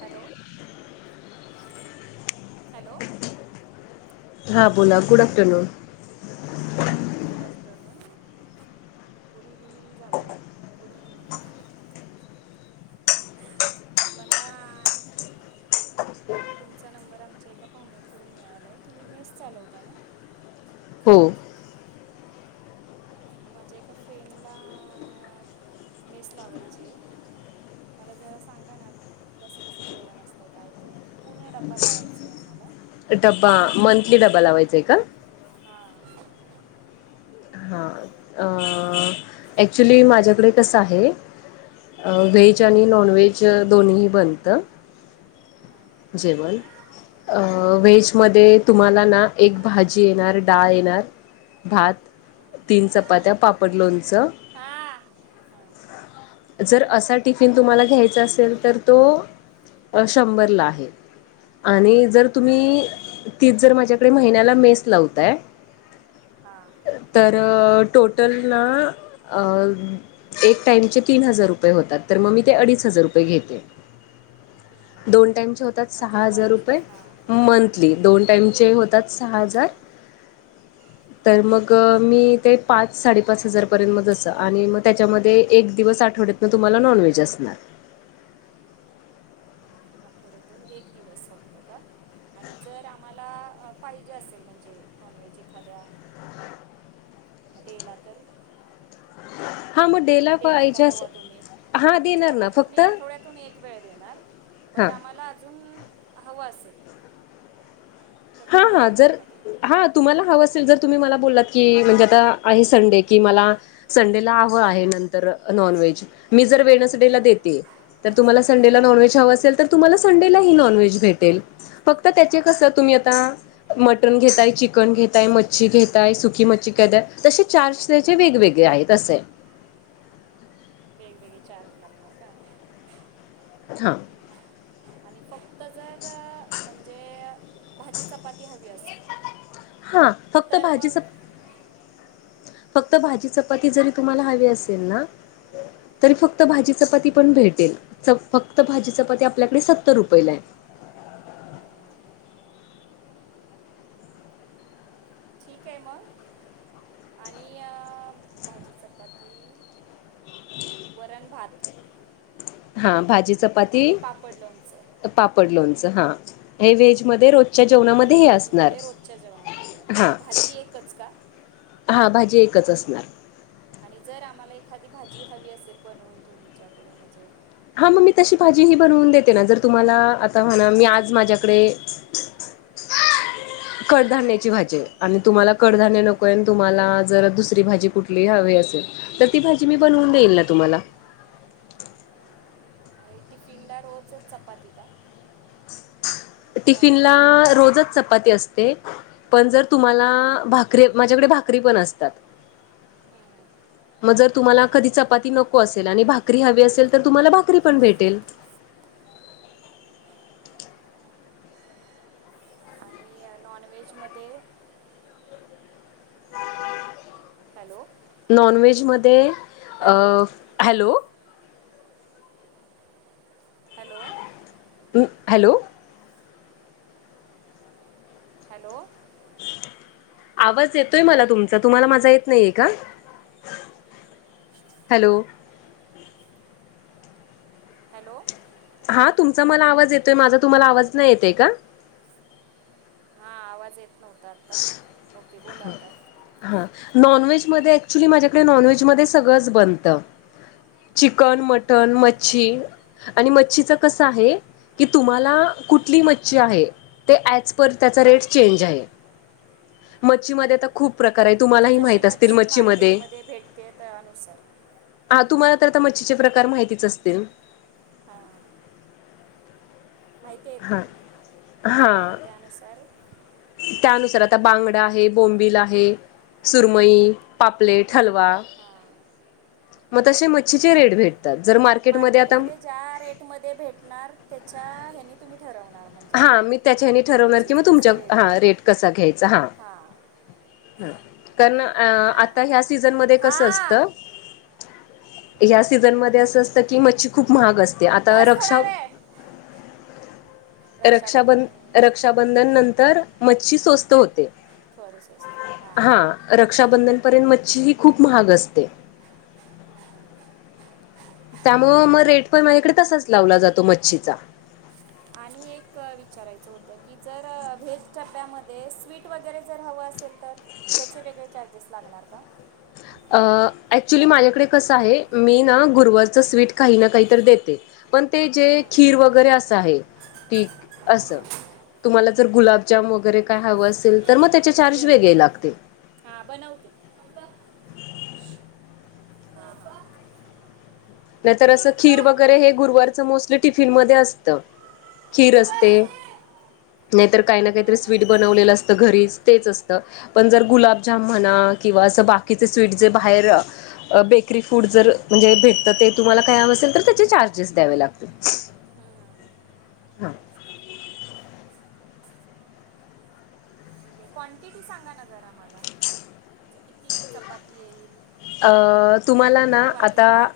Hello हो hello हा बोला good afternoon good afternoon good evening झाले गुड इविनिंग मला अच तुमचा नंबर आमच्या एका पाहुण्यांकडून मिळाला आहे तुम्ही मेस चालवता ना हो हां माझ्या एका फ्रेंडला मेस लावायची आहे. मला जरा सांगा ना. कसं कसं जेवण असतं काय काय पूर्ण ड्पा लावायचंय आम्हाला डब्बा मंथली ड्बा लावायचाय का हा हा अ ऍक्च्युली माझ्याकडे कसं आहे. व्हेज आणि नॉन व्हेज दोन्ही बनतं. जेवण अ व्ेहेजमध्ये तुम्हाला ना एक भाजी येणार डाळ येणार. भात तीन चपात्या पापड लोणचं. हा. जर असा टिफिन तुम्हाला घ्यायचा असेल तर तो शंभरला आहे आणि जर तुम्ही? तीच जर माझ्याकडे महिन्याला मेस लावताय. हां तर टोटल ना अ. एक टाइम चे तीन हजार रुपये होतात तर मग मी ते अडीच हजार रुपये घेते. हां दोन टामचे होतात म्हणजे सहा हजार मंथली रुपये हां मंथ दोन टाइमचे होतात सहा हजार. हां तर मग मी ते पाच साडेपाच हजार आणि मग त्याच्यामध्ये एक दिवस आठवड्यातन तुम्हाला नॉन व्हेज असणार. थोडतण एक दिवस होतो का? आणि जर आम्हाला पाहिजे असेल म्हणजे नॉन व्हेजी खाद्या. डेला तर हा मुडेला येणार का तेव्हा तुम्ही? म्हणजे आता ना फक्त तुम्ही आठवड्यातून एक वेळ देणार बट हां आम्हाला अजून अहवास. हा हा जर का तुम्ही हा तुम्हाला हवं असेल जर तुम्ही मला बोललात की म्हणजे आता आहे संडे कि मला संडेला हवं आहे नंतर नॉन व्हेज मी जर वेनसडेला हां देते. तर तुम्हाला हां संडेला नॉनव्हेज हवं असेल तर तुम्हाला संडेलाही नॉन्हेज भेटेल. फक्त त्याचे कसं तुम्ही आता मटण घेतय चिकन घेतय मच्छी घेतय सुकी मच्छी घेतय तसे चार वेगवेगळे आहेत तसे. वेगवेगळे चार्ज लागणार का? हां. आणि फक्त जर म्हणजे भाजी चपाती हवी असेल. हा फक्त तर मग भाजीच फक्त भाजी चपाती जरी तुम्हाला हवी असेल ना. तरी फक्त भाजी चपाती पण भेटेल. फक्त भाजीच पते आपल्याकडे सत्तर रुपयेला आहे. हं, ठीक आहे मग आणि भाजी चपाती वरण भात हा भाजीचं. आणि पापड लोणचं. पापड लोणचं हां हे व्हेजमध्ये रो हे जेवणामध्ये असणार. व्हेजमध्ये रोजच्या जेवणामध्ये आहे. भाजी एकच का हा भाजी एकच असणार. आणि जर आम्हाला एखादी भाजी हवी असेल बनवून तुमच्याकडून म्हणजे हा मग मी तशी भाजी ही बनवून देते ना जर तुम्हाला? आता की ही म्हणा मी आज माझ्याकडे आवाज नाही. कडधान्याची भाजी आहे आणि तुम्हाला कडधान्य हं, नको आहे तुम्हाला जर दुसरी भाजी कुठली हवी असेल. तर हं, ती हं, भाजी मी बनवून देईल ना तुम्हाला? हं. आणि टिफिनला रोज चपाती का? का टिफिन ला रोजच च चपाती असते हं, पण जर तुम्हाला भाकरी माझ्याकडे भाकरी पण असतात. हा. मग जर तुम्हाला कधी चपाती नको असेल आणि भाकरी हवी असेल तर तुम्हाला भाकरी पण भेटेल. नॉनवे्हेजमध्ये हॅलो. नॉन व्जमध्ये hello hello. Hello. Hello. Hello. आवाज येतोय मला तुमचा तुम्हाला माजा येत नाहीय का? हॅलो. हॅलो. हा तुमचा मला आवाज येतोय माझा तुम्हाला आवाज नाही येतय का?. हा आवाज येत नव्हता आता ओके बोला आता हा नॉनव्हेज मध्ये ऍक्च्युली माझ्याकडे हं, नॉनव्हेजमध्येध्ये सगळंच बनतं. चिकन मटण हं. मच्छी आणि मच्छीच कसं आहे की तुम्हाला कुठली मच्छी आहे. ते ॲज पर त्याचा रेट चेंज आहे. मच्छीमध्ये आता खूप प्रकार आहे म्हणजे तुम्हालाही जशी माहित असतील मच्छी मच्छीमध्ये मार्केटमध्ये भेटते त्यानुसार हा तुम्हाला तर आता मच्छीचे प्रकार माहितीच असतील. हां. माहिती आहेत हा ना हा मग त्यानुसार त्यानुसार आता बांगडा आहे बोंबिल आहे. सुरमई पापलेट हलवा. हां मग तसे मच्छीचे रेट भेट. जर मा मार्केटमध्येध्ये ज्या रेट मध्ये भेटणार त्याच्या हनी तुम्ही ठरवणार. म्हणजे हा मी त्याच्या ठरवणार की मग मच्छीचं त्याचे तुमच्या हा वेळ रेट कसा घ्यायचा हां. कारण आता ह्या सीझनमध्येध्ये कसं असत. हां या्या सीझनमध्येध्ये असं असतं की मच्छी खूप महाग असते आता बस रक्षा थोडा वेळ रक्षाबं रक्षाबंधन रक्षाबंधन नंतर मच्छी स्वस्त होते. सॉरी स हा हां. रक्षाबंधनपर्यंत मच्छी ही खूप महाग असते. त्यामुळ मग रेट पण माझ्याकडे तसाच लावला जातो मच्छीचा आणि एक विचारायचं होतं की जर व्हेज डब्यामध्ये स्वीट वगैरे जर हवं असेल. तर त्याचे वेगळे चार्जेस लागणार का? अ ऍक्च्युली माझ्याकडे कसं आहे मी ना गुरुवरचं स्वीट काही ना काही तर देते. पण ते जे हं. खीर वगैरे असं आहे. ठीक असं तुम्हाला जर गुलाबजाम वगैरे काय हवं असेल. तर मग त्याचे चार्ज वेगळे लागतील. हा बनवते. अबा हा बा. नाहीतर असं खीर वगैरे हे गुरुवारच मोस्टली टिफिन मध्ये असतं. खीर असते नाहीतर काही ना काहीतरी स्वीट बनवलेलं अस. तर घरीच तेच असतं. पण जर गुलाबजाम म्हणा किंवा असं बाकीचे स्वीट जे बाहेर बेकरी फूड जर म्हणजे भेटत ते तुम्हाला काय असेल तर त्याचे चार्जेस द्यावे लागतील. हा ठीक आहे क्वांटिटी सांगा ना जरा मला किती चपाती येईल. तुम्हाला ना किती वाटी आता भात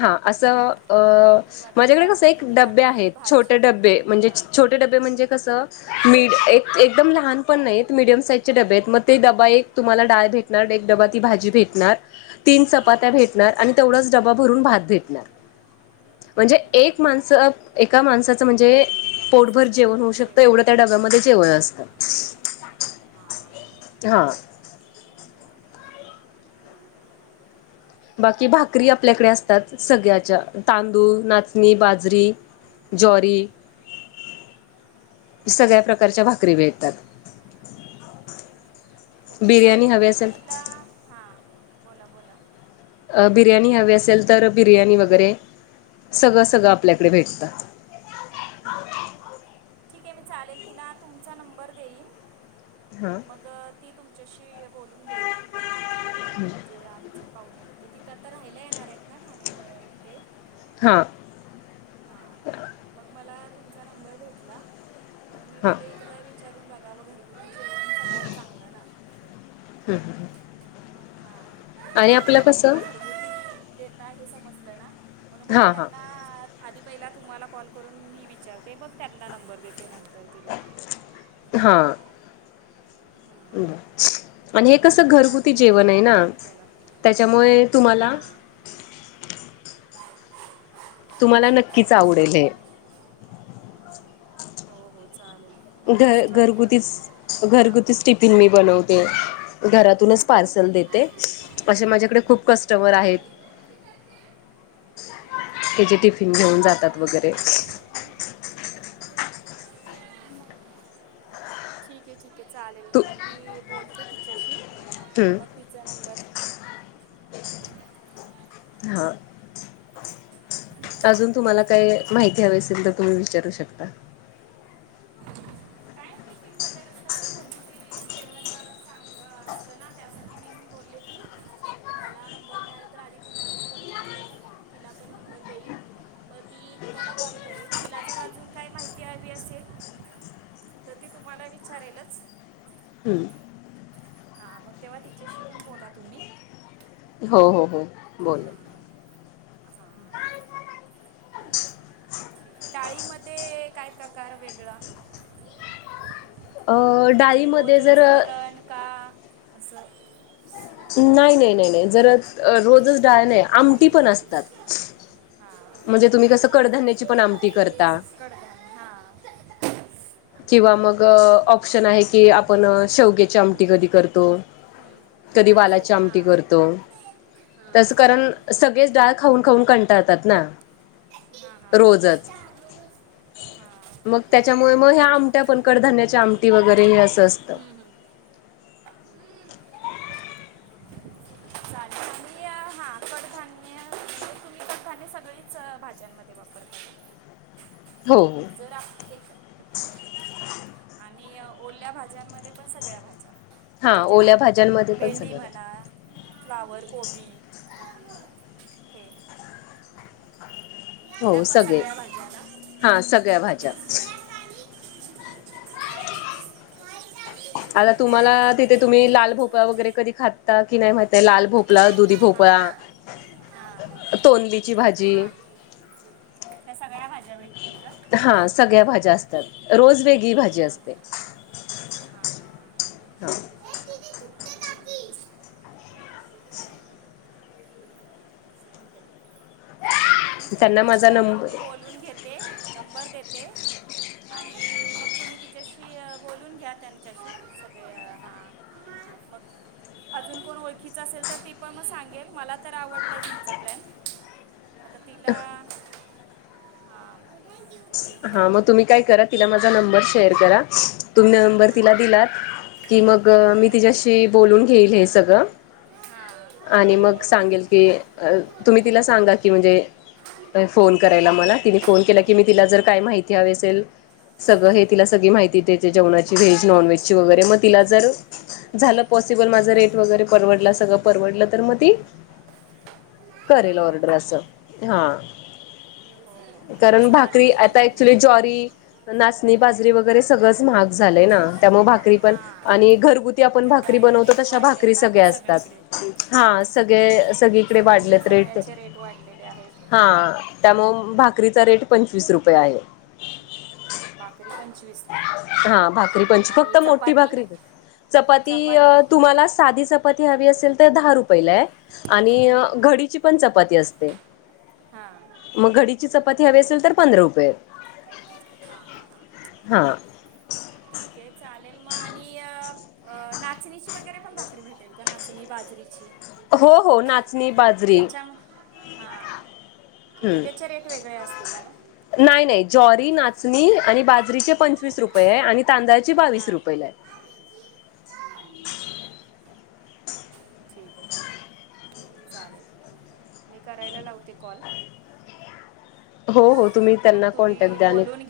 हां असं. अ किती वाटी माझ्याकडे कसं भात एक किती डबे वाटी आहेत छोटे भाजी डबे म्हणजे हां छोटे डबे म्हणजे कसं. ी एकदम लहान पण नाही मिीडियम साईज डबेत आहेत मग ते डबा एक तुम्हाला डाय भेट णार एक ड्बा ती भाजी भेटणार. तीन हां चपात्या भेटणार आणि तेवढाच डबा भरून भात भेटणार. म्हणजे एक माणसं एका माणसाचं म्हणजे एका पोटभर. माणसाचं जेवण होऊ पूर्ण शकत एवढं जेवण त्या डब्यामध्ये जेवण असत हां हां हा. बाकी भाकरी आपल्याकडे असतात सगळ्याच्या तांदूळ नाचणी बाजरी. जरी. सगळ्या प्रकारच्या भाकरी भेळतात. ओके चालेल मी तिला हां बोला बोला. बिर्याणी हवी असेल तर बिर्याणी वगैरे सगळं सगळं आपल्याकडे भेटतं. ठीक आहे मी चालेल तिला तुमचा नंबर देईन. हा. मग ती तुमच्याशी बोलून घईल. हम्. ते आमचे पाहुणे ते तिथं आता राहियला येणार आहेत ना ठाण्यामध्ये ते. हां. मग मला तुमचा नंबर भेटला मग मी हां बले एकादा विचारून बघावं घरगुती केण सगळ्यात चांगलं ना. हम्म हम. हा. आणि आपलं कसं. दे हे समजलं ना म्हणून बले हां हां त्यांना. आधी पहिला तुम्हाला कॉल करून मी विचारते बघ त्यांना नंबर देते नंतर तिला. हा. हां आणि हे कस म्हणून मी घरगुती आधी जेवण आहे ना कॉल केला त्याच्यामुळे तुम्हाला. हां तुम्हाला नक्कीच आवडेल हे. हो हो चालेल. नक्कीच घर ट्राय करेन घरगुतीच हां घरगुतीच टिफिन मी बनवते घरातूनच. पार्सल देते असे माझ्याकडे खूप कस्टमर आहेत. त्याचे टिफिन घेऊन जातात वगैरे. ठीक आहे ठीक आहे चालेल तू मग मी बोलते तिच्याशी मग हम्म तिचा नंबर. हा. अजून तुम्हाला काय माहिती हवी असेल तर तुम्ही विचारू शकता. काय टिकींग बद्दल कस घरती जेवण चांगलं असत. त्यासाठी मी बोलले की. मला नंबर मिळाला तर आधी तुम्हाला विचारून म्हणजे मग तिला पण नंबर देईल. मग ती तुम्हाला कॉल करेल तिला जर अजून काय माहिती हवी असेल. तर ती तुम्हाला विचारेलच. हम्म हां मग तेव्हा तिच्याशी पण बोला तुम्ही हो हो हो बोला. हां हां डाळीमध्ये काय प्रकार वेगळा. अ म्हणजे डाळीमध्ये जर रोजच वरण का असं. नाही नाही नाही नाही जर रोजच डाळ नाही आमटी पण असतात. हा म्हणजे तुम्ही कसं कडधान्याची पण आमती करता. [unintelligible] किंवा मग हम्म. ऑप्शन आहे की आपण शेवग्याची आमटी कधी करतो. कधी हा वालाची हा हा आमटी करतो हा हा तसं कारण सगळेच डाळ खाऊन खाऊन कंटाळतात ना हा रोजच. हा हा हा. [unintelligible] त्या आमट्या पण कडधान्याच्या आमटी वगैरे हे असं असतं. हम्म, हम्म. चालेल मी अ हा कडधान्य तुम्ही कडधान्य सगळीच भाज्यांमध्ये ते वापरता का हो हो तोट जर आप एक आणि अ ओरल्या भाज्यांमध्ये पण सगळ्या भाज्या. जे हा ज्या ओल्या भाज्यांमध्ये पण भेंडी सगळं म्हणा फ्लावर कोबी हे. हे हो पण सगळे सगळ्या म्हणत ना हा सगळ्या भाज्या [unintelligible] [unintelligible] आता तुम्हाला तिथे तुम्ही ठीक लाल भोपळा वगैरे कधी खात ता नाही माहित लाल भोपला दुधी हां भोपळा हां तोंली ची भाजी हां ह्या सगळ्या भाज्या भेटतील का? हा सगळ्या भाज्या असतात रोज वेगळी भाजी असते. हां हां हां हा ठीक आहे त्यांना मग माझा चालेल मी नंबर बोलून घेते नंबर देते आणि मग तुम्ही तिच्याशी बोलून घ्या त्यांच्याशी सगळे हा मग. अजून कोण ओळखीच असेल तर ती पण मग सांगेल मला तर आवडलंय तुमचा प्लॅन आता तिला हा. [unintelligible] हा मग तुम्ही काय करा तिला माझा नंबर शेअर करा तुम्ही नंबर हां तिला दिलात की मग मी तिच्याशी बोलून घेईल हे सगळं हां आणि हो मग हो सांगेल की अ तुम्ही तिला सांगा की म्हणजे फोन करायला मला तिने फोन केला की मी तिला जर काय माहिती हवी असेल सगळं हे तिला सगळी माहिती द्या जेवणाची व्हेज नॉन व्हेज ची हां वगैरे मग तिला जर झालं पॉसिबल माझं रेट वगैरे परवडला सगळं परवडलं तर मग ती करेल हां ऑर्डर अस ठीक हा. हो हो कारण भाकरी चालेल आता मग ऍक्च्युली जॉरी नाचणी, बाजरी वगैरे सगळंच महाग झालंय ना त्यामुळे भाकरी पण हां आणि घरगुत आप तेवढा भाकरी आहे बनवतो रेट त वाढलेत भाकरी ना आता सगळ्या सगळीकडे असतात हा हम्म सगळे-सगळी इकडे सगळीकडे वाढलेत रेट तेचे सगळ्याचे वाढलेले आहेत हा. त्यामुळ हम्म भाकरीचा रेट पंचवीस रुपये आहे. बाकरी पंछ हा भाकरी पण छ फक्त मोठी चपाती भाकरी कर चपाती अ तुम्हाला साधी चप चपाती हवी असेल तर दहा रुपयेला आणि हम्म घडीची पण चपाती असते. हा. म घडीची चपाती हवी असेल तर पंधरा रुपये. हा हा हा. हा. [inaudible] ठीक आहे चालेल म आणि अ- अ नाचणीची वगैरे पण भाकरी भेटेल का नाचणी बाजरीची? हो हो नाच त्याच्या हा ठीक आहे हम्म त्याचे रेट वेगळे असतील ना म. नाही नाही जॉरी, नाचणी आणि बाजरीचे पंचवीस रुपये आहे आणि तांदळाची बावीस हां रुपयेला आहे. ठीक आहे ठीक आहे चालेल मी करायला लावते कॉल. [inaudible] हो हो तुम्ही मग त्यांना तुम्ही कॉन्टॅक्ट द्या ना. बोलून